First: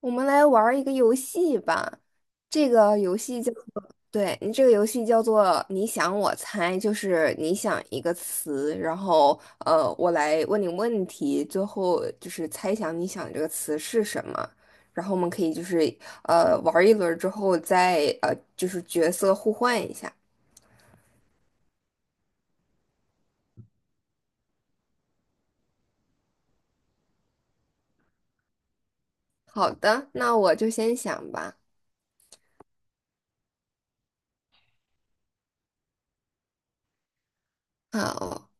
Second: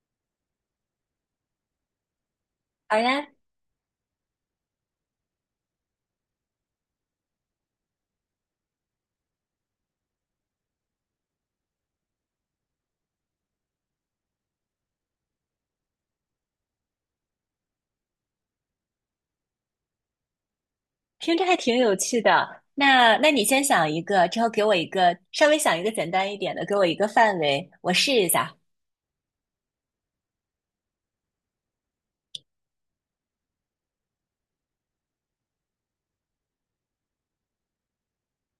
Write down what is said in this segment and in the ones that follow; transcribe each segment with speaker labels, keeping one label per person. Speaker 1: 我们来玩儿一个游戏吧，这
Speaker 2: 好
Speaker 1: 个游
Speaker 2: 呀，
Speaker 1: 戏叫做，对，你这个游戏叫做你想我猜，就是你想一个词，然后我来问你问题，最后就是猜想你想这个词是什么，然后我们可以就是玩儿一轮儿之后再就是角色互换一下。
Speaker 2: 听着还挺有趣的。那你先想一个，之后给我一个，稍微想一个简单一点的，给我一个范围，我试一下。
Speaker 1: 好的，那我就先想吧。好，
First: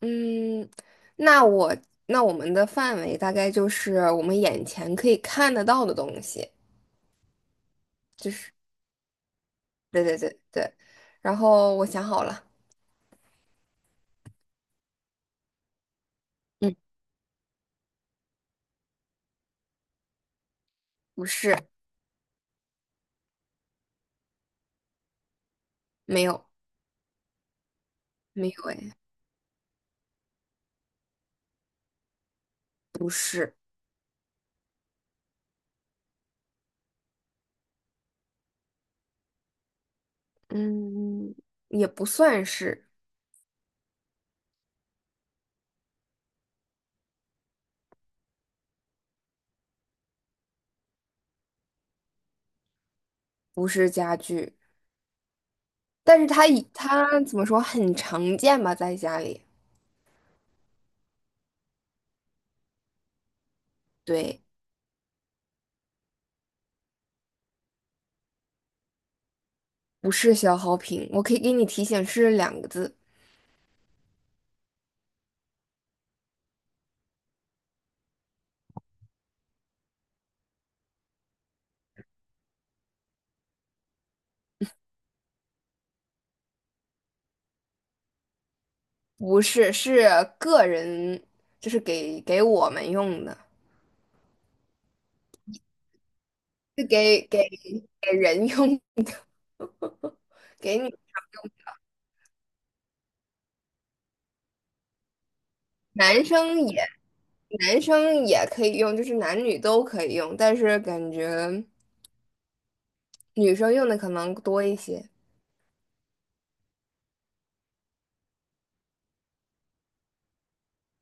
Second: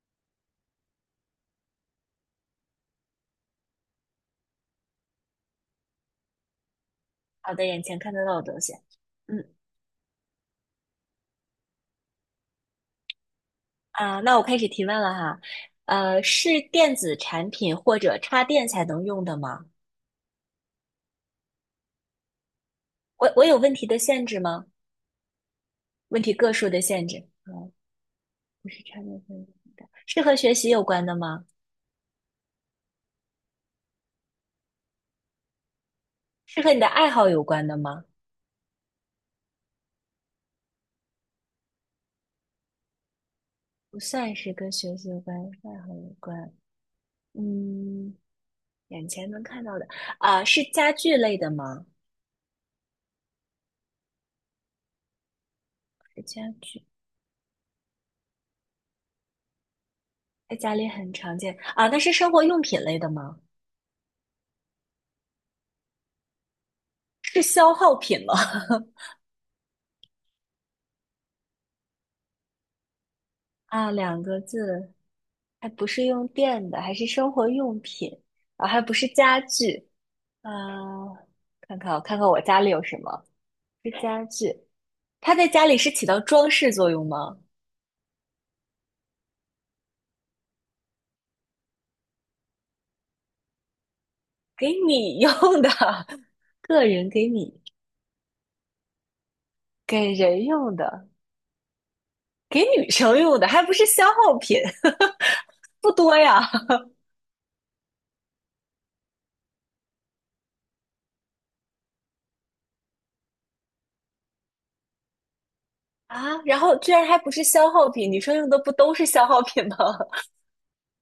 Speaker 1: 嗯，那我那我们的范围大概就是我们眼前可以看得到的东西，
Speaker 2: 好的，眼前看得
Speaker 1: 就
Speaker 2: 到的
Speaker 1: 是
Speaker 2: 东西。嗯
Speaker 1: 对对对对。然后我想好了，
Speaker 2: 啊，那我开始提问了哈。是
Speaker 1: 嗯，
Speaker 2: 电子产品或者插电才能用的吗？
Speaker 1: 不是，
Speaker 2: 我有问题的限制吗？问
Speaker 1: 没
Speaker 2: 题
Speaker 1: 有，
Speaker 2: 个数的限制？啊，
Speaker 1: 没
Speaker 2: 不
Speaker 1: 有，
Speaker 2: 是
Speaker 1: 哎，
Speaker 2: 插电才能用，是和学习有关的吗？
Speaker 1: 不是，
Speaker 2: 是和你的爱好有关的吗？
Speaker 1: 嗯，也不算是，
Speaker 2: 不算是跟学习有关，爱好有关。嗯。眼前能看到的啊，是家具类的吗？
Speaker 1: 不是家具，但
Speaker 2: 是
Speaker 1: 是它
Speaker 2: 家
Speaker 1: 以
Speaker 2: 具，
Speaker 1: 它怎么说很常见吧，在家里，
Speaker 2: 在家里很常见啊。那是生活用品类的吗？
Speaker 1: 对，
Speaker 2: 是消耗品吗？
Speaker 1: 不是消耗品，我可以给你提醒是两个字，
Speaker 2: 啊，2个字，还不是用电的，还是生活用品啊，还不是家具啊。看看我，看看我家里有什么？是家具，它在家里是起到装饰作用吗？
Speaker 1: 不是，是个人，就是给我们用的。
Speaker 2: 给你用的，个
Speaker 1: 是
Speaker 2: 人给
Speaker 1: 给
Speaker 2: 你
Speaker 1: 给人用，
Speaker 2: 给人 用
Speaker 1: 给你
Speaker 2: 的，给女生用的，还不是消耗品，不多
Speaker 1: 男
Speaker 2: 呀。
Speaker 1: 生也男生也可以用，就是男女都可以用，但是感觉女生用的可能多一些。
Speaker 2: 啊，然后居然还不是消耗品，女生用的不都是消耗品吗？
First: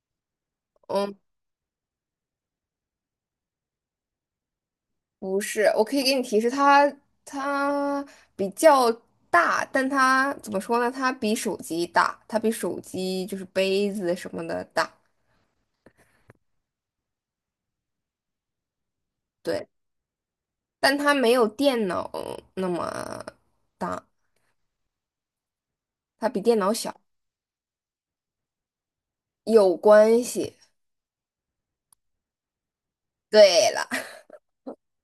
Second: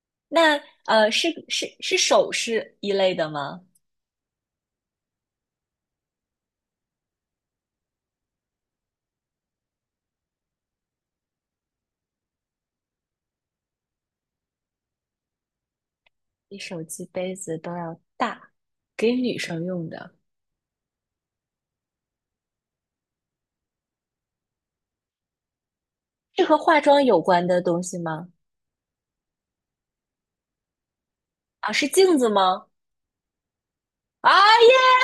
Speaker 2: 那
Speaker 1: 嗯，
Speaker 2: 是首饰一类的吗？
Speaker 1: 不是，我可以给你提示，它比较大，但它怎么说呢？它比手机大，它比手机就是杯子什么的大，
Speaker 2: 比手机、杯子都要大，给女生
Speaker 1: 对，
Speaker 2: 用的，
Speaker 1: 但它没有电脑那么大，它比
Speaker 2: 是和
Speaker 1: 电脑
Speaker 2: 化
Speaker 1: 小，
Speaker 2: 妆有关的东西吗？
Speaker 1: 有关系。
Speaker 2: 啊，是镜子吗？
Speaker 1: 对了。
Speaker 2: 啊耶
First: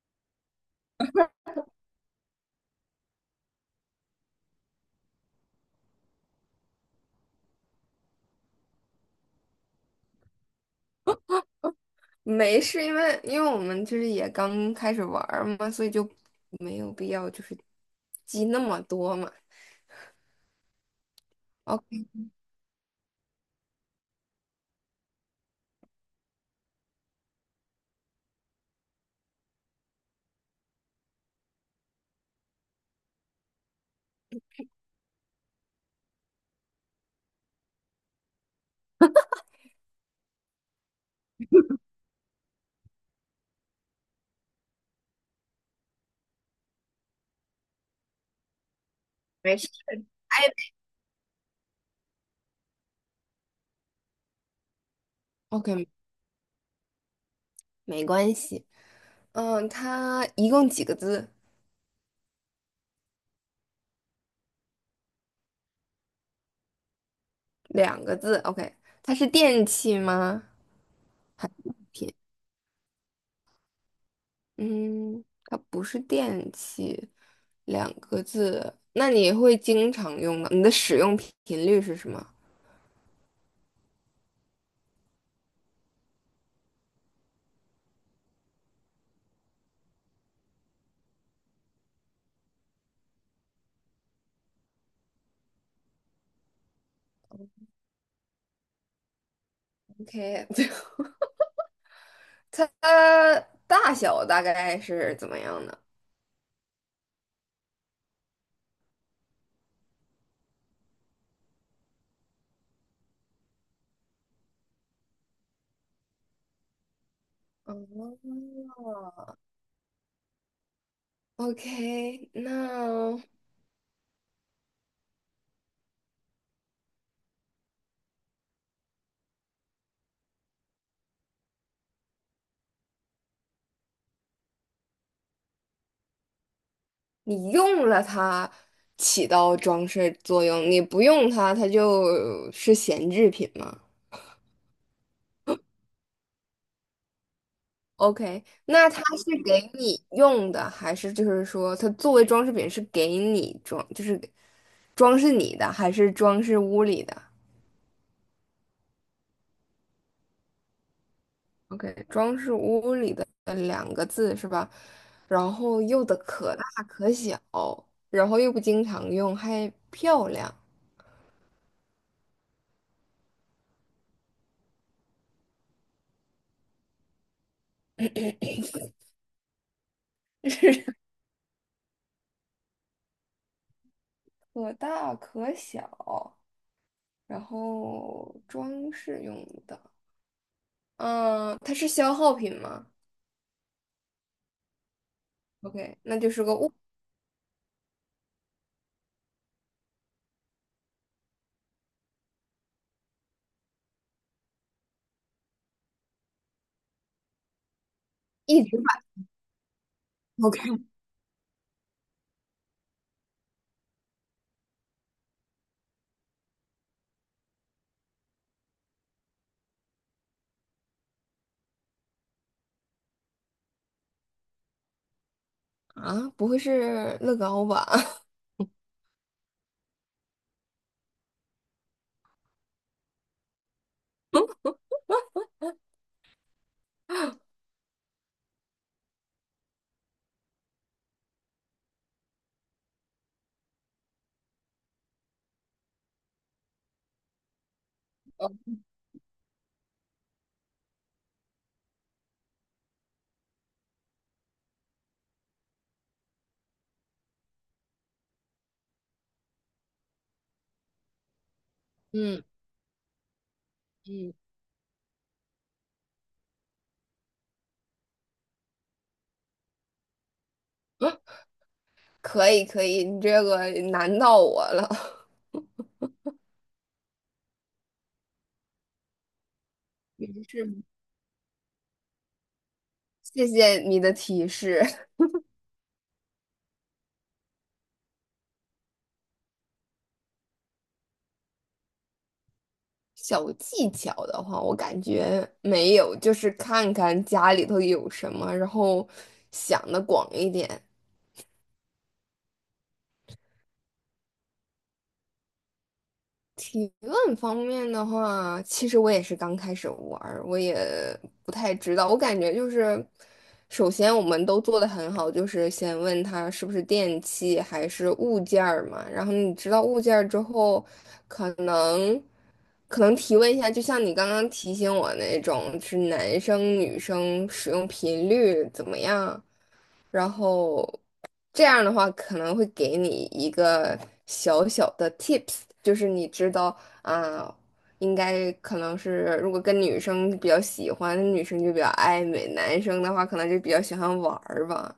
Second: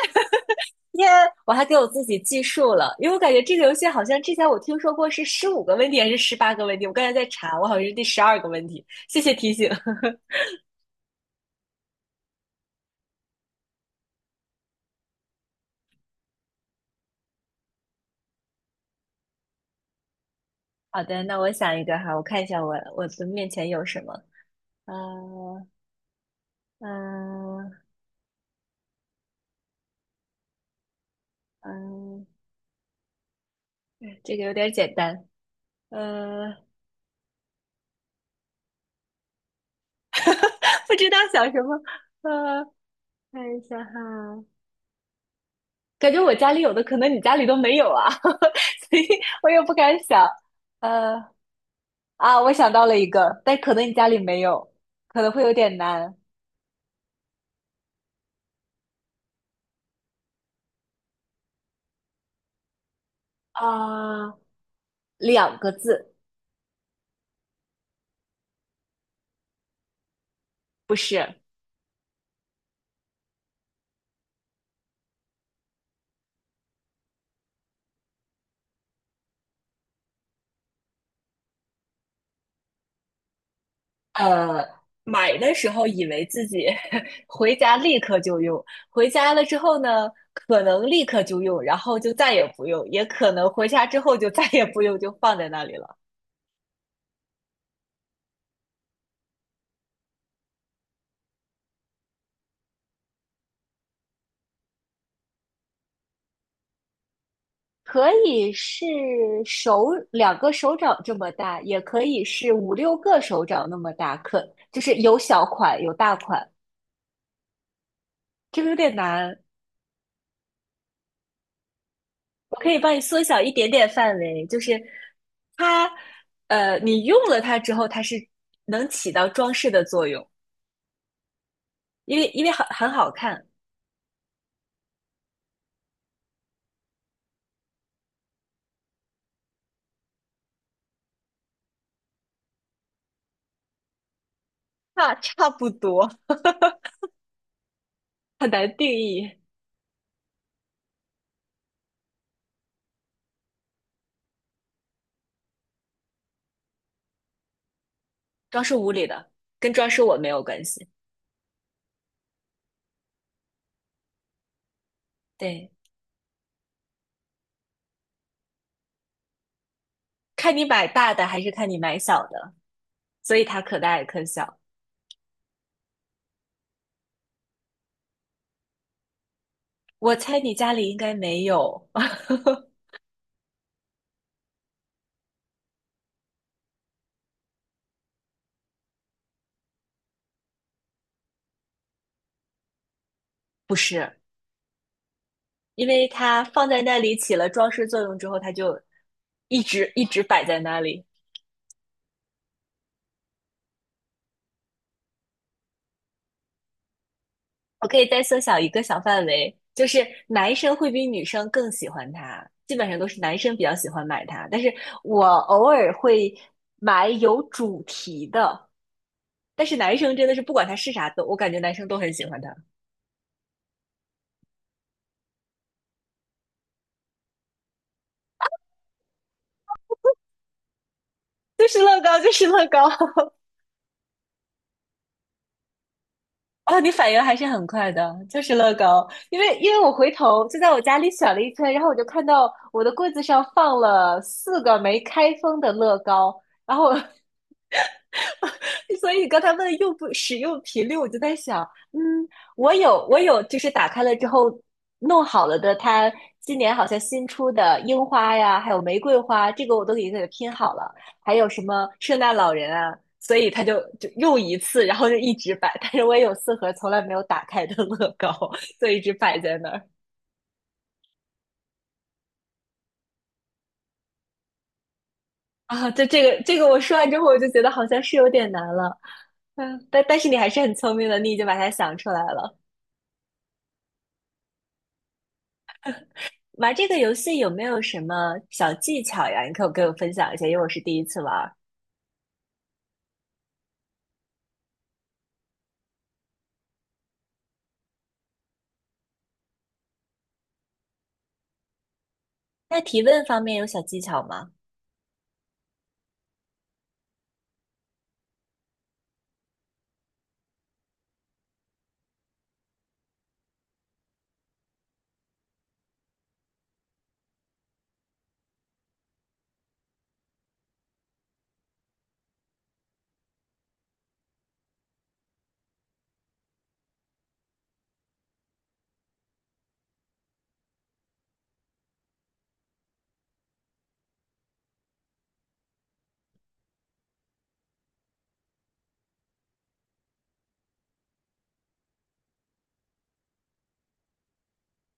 Speaker 2: 耶！我还给我自己计数了，因为我感觉这个游戏好像之前我听说过是15个问题还是18个问题，我刚才在查，我好像是第12个问题，谢谢提醒。
Speaker 1: 没事，因为我们就是也刚开始玩儿嘛，所以就没有必要就是记那么多嘛。
Speaker 2: 好的，那我想一个
Speaker 1: OK，
Speaker 2: 哈，我看一下我的面前有什么。啊。嗯嗯，这个有点简单。呃，不知道想什么。呃，看一下哈，感觉我家里有的，可能你家里都没有啊，所以我
Speaker 1: 没
Speaker 2: 也
Speaker 1: 事
Speaker 2: 不敢想。呃，啊，我想到了一个，但可能你家里没有，可能会有点
Speaker 1: ，OK，
Speaker 2: 难。
Speaker 1: 没关系。嗯，它一共几个字？
Speaker 2: 啊、两个字，
Speaker 1: 两个字。OK，它是电器吗？
Speaker 2: 不是。
Speaker 1: 还是物品？嗯，它不是电器，两个字。那你会经常用吗？你的使用频率是什么
Speaker 2: 呃，买的时候以为自己 回家立刻就用，回家了之后呢，可能立刻就用，然后就再也不用，也可能回家之后就再也不用，就放在那里了。
Speaker 1: ？OK，它大小大概是怎么样呢？
Speaker 2: 可以是手2个手掌这么大，也可以是5、6个手掌那么大，可就是有小款有大款，
Speaker 1: 哦
Speaker 2: 这个有点难。
Speaker 1: ，OK，
Speaker 2: 我可以帮你
Speaker 1: 那
Speaker 2: 缩小一点点范围，就是它，你用了它之后，它是能起到装饰的作用。因为很好看，
Speaker 1: 你用了它起到装饰作用，你不用它，它就是闲置品吗
Speaker 2: 差不多。
Speaker 1: ？OK，
Speaker 2: 很难定
Speaker 1: 那它是
Speaker 2: 义。
Speaker 1: 给你用的，还是就是说它作为装饰品是给你装，就是装饰你的，还是装饰屋里的
Speaker 2: 装饰屋里的跟装饰我没有关系，
Speaker 1: ？OK，装饰屋里的两个字是吧？然
Speaker 2: 对，
Speaker 1: 后又的可大可小，然后又不经常用，还漂亮。
Speaker 2: 看你买大的还是看你买小的，所以它可大也可小。我猜你家里应该没有，
Speaker 1: 可大可小，然后装饰用的。嗯，它是消耗品吗
Speaker 2: 不是，因
Speaker 1: ？OK，
Speaker 2: 为
Speaker 1: 那就是
Speaker 2: 它
Speaker 1: 个
Speaker 2: 放
Speaker 1: 物，
Speaker 2: 在那里起了装饰作用之后，它就一直摆在那里。我可以再缩小
Speaker 1: 一
Speaker 2: 一
Speaker 1: 直
Speaker 2: 个小
Speaker 1: 买。
Speaker 2: 范围，就是男生
Speaker 1: OK
Speaker 2: 会比女生更喜欢它，基本上都是男生比较喜欢买它，但是我偶尔会买有主题的，但是男生真的是不管它是啥都，我感觉男生都很喜欢它，
Speaker 1: 啊，不会是乐高吧？
Speaker 2: 就是乐高，就是乐高。啊，你反应还是很快的，就是乐高，因为我回头就在我家里选了一圈，然后我就看到我的柜子上放了4个没开封的乐高，然后 所以刚才问用不使用频率，我就在想，嗯，我有，就是打开了之后弄好了的，它今年好像新出的樱花呀，还有玫瑰花，这个我都已经给它拼好了，还有什么圣诞老人啊，所以他就就
Speaker 1: 嗯，
Speaker 2: 用一次，然后就一直摆。但是我也有4盒从来没有打开的乐高，所以一直摆在那儿
Speaker 1: 可以可以，你这个难到我了。
Speaker 2: 啊。就这个我说完之后，我就觉得好像是有点难了，嗯，但但
Speaker 1: 也
Speaker 2: 是你还是
Speaker 1: 是，
Speaker 2: 很聪明的，你已经把它想出来了。
Speaker 1: 谢谢你的提示。
Speaker 2: 玩这个游戏有没有什么小技巧呀？你可不给我分享一下，因为我是第一次玩儿。
Speaker 1: 小技巧的话，我感觉没有，就是看看家里头有什么，然后想的广一点。
Speaker 2: 那提问方面有小技巧吗？
Speaker 1: 提问方面的话，其实我也是刚开始玩儿我也不太知道。我感觉就是，首先我们都做的很好，就是先问他是不是电器还是物件儿嘛。然后你知道物件儿之后，可能可能提问一下，就像你刚刚提醒我那种，是男生女生使用频率怎么样？然后这样的话可能会给你一个小小的 tips，就是你知道啊，应该可能是如果跟女生比较喜欢，女生就比较爱美，男生的话可能就比较喜欢玩儿吧。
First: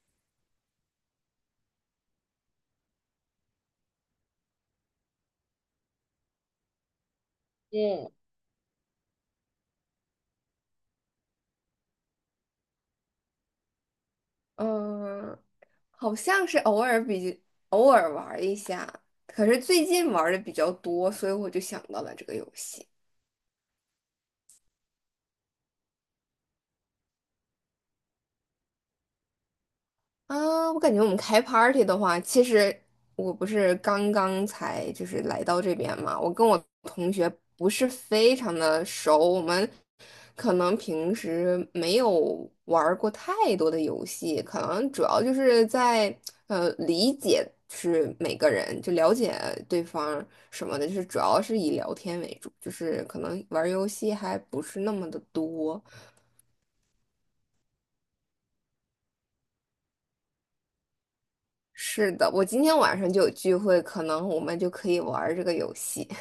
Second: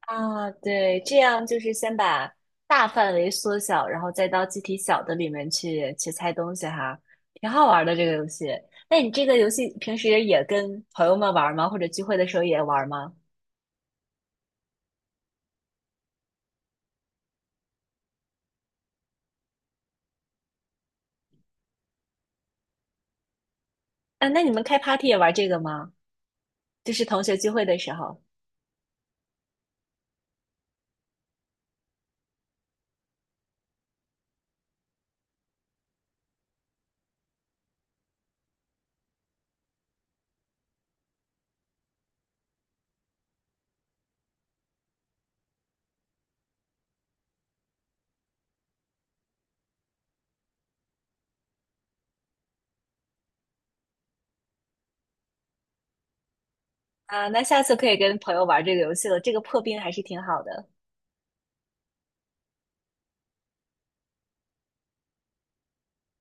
Speaker 2: 啊，对，这样就是先把大范围缩小，然后再到具体小的里面去去猜东西哈，挺好玩的这
Speaker 1: 嗯，
Speaker 2: 个游戏。那你这个游戏平时也跟朋友们玩吗？或者聚会的时候也玩吗？
Speaker 1: 嗯，好像是偶尔玩儿一下，可是最近玩的比较多，所以我就想到了这个游戏。
Speaker 2: 啊，那你们开 party 也玩这个吗？就是同学聚会的时候
Speaker 1: 啊，我感觉我们开 party 的话，其实我不是刚刚才就是来到这边嘛，我跟我同学不是非常的熟，我们可能平时没有玩儿过太多的游戏，可能主要就是在理解是每个人，就了解对方什么的，就是主要是以聊天为主，就是可能玩儿游戏还不是那么的多。
Speaker 2: 啊，那下次可以跟朋友玩这个游戏了，这个破冰还是挺好的。
Speaker 1: 是的，我今天晚上就有聚会，可能我们就可以玩儿这个游戏。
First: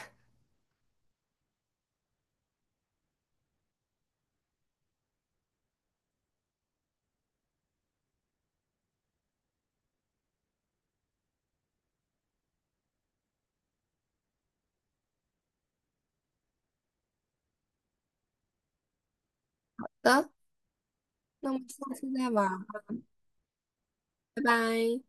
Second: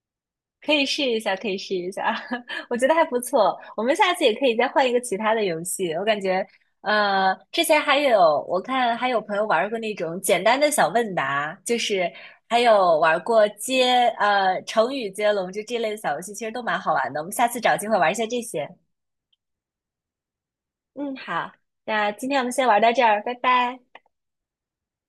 Speaker 2: 可以试一下，可以试一下，我觉得还不错。我们下次也可以再换一个其他的游戏。我感觉，之前还有我看还有朋友玩过那种简单的小问答，就是还有玩过接成语接龙，就这类的小游戏，其实都蛮好玩的。我们下次找机会玩一下这些。
Speaker 1: 好的，
Speaker 2: 嗯，好，
Speaker 1: 那我们下
Speaker 2: 那
Speaker 1: 次
Speaker 2: 今
Speaker 1: 再
Speaker 2: 天我
Speaker 1: 玩
Speaker 2: 们先玩
Speaker 1: 儿，
Speaker 2: 到这儿，拜拜。
Speaker 1: 拜拜。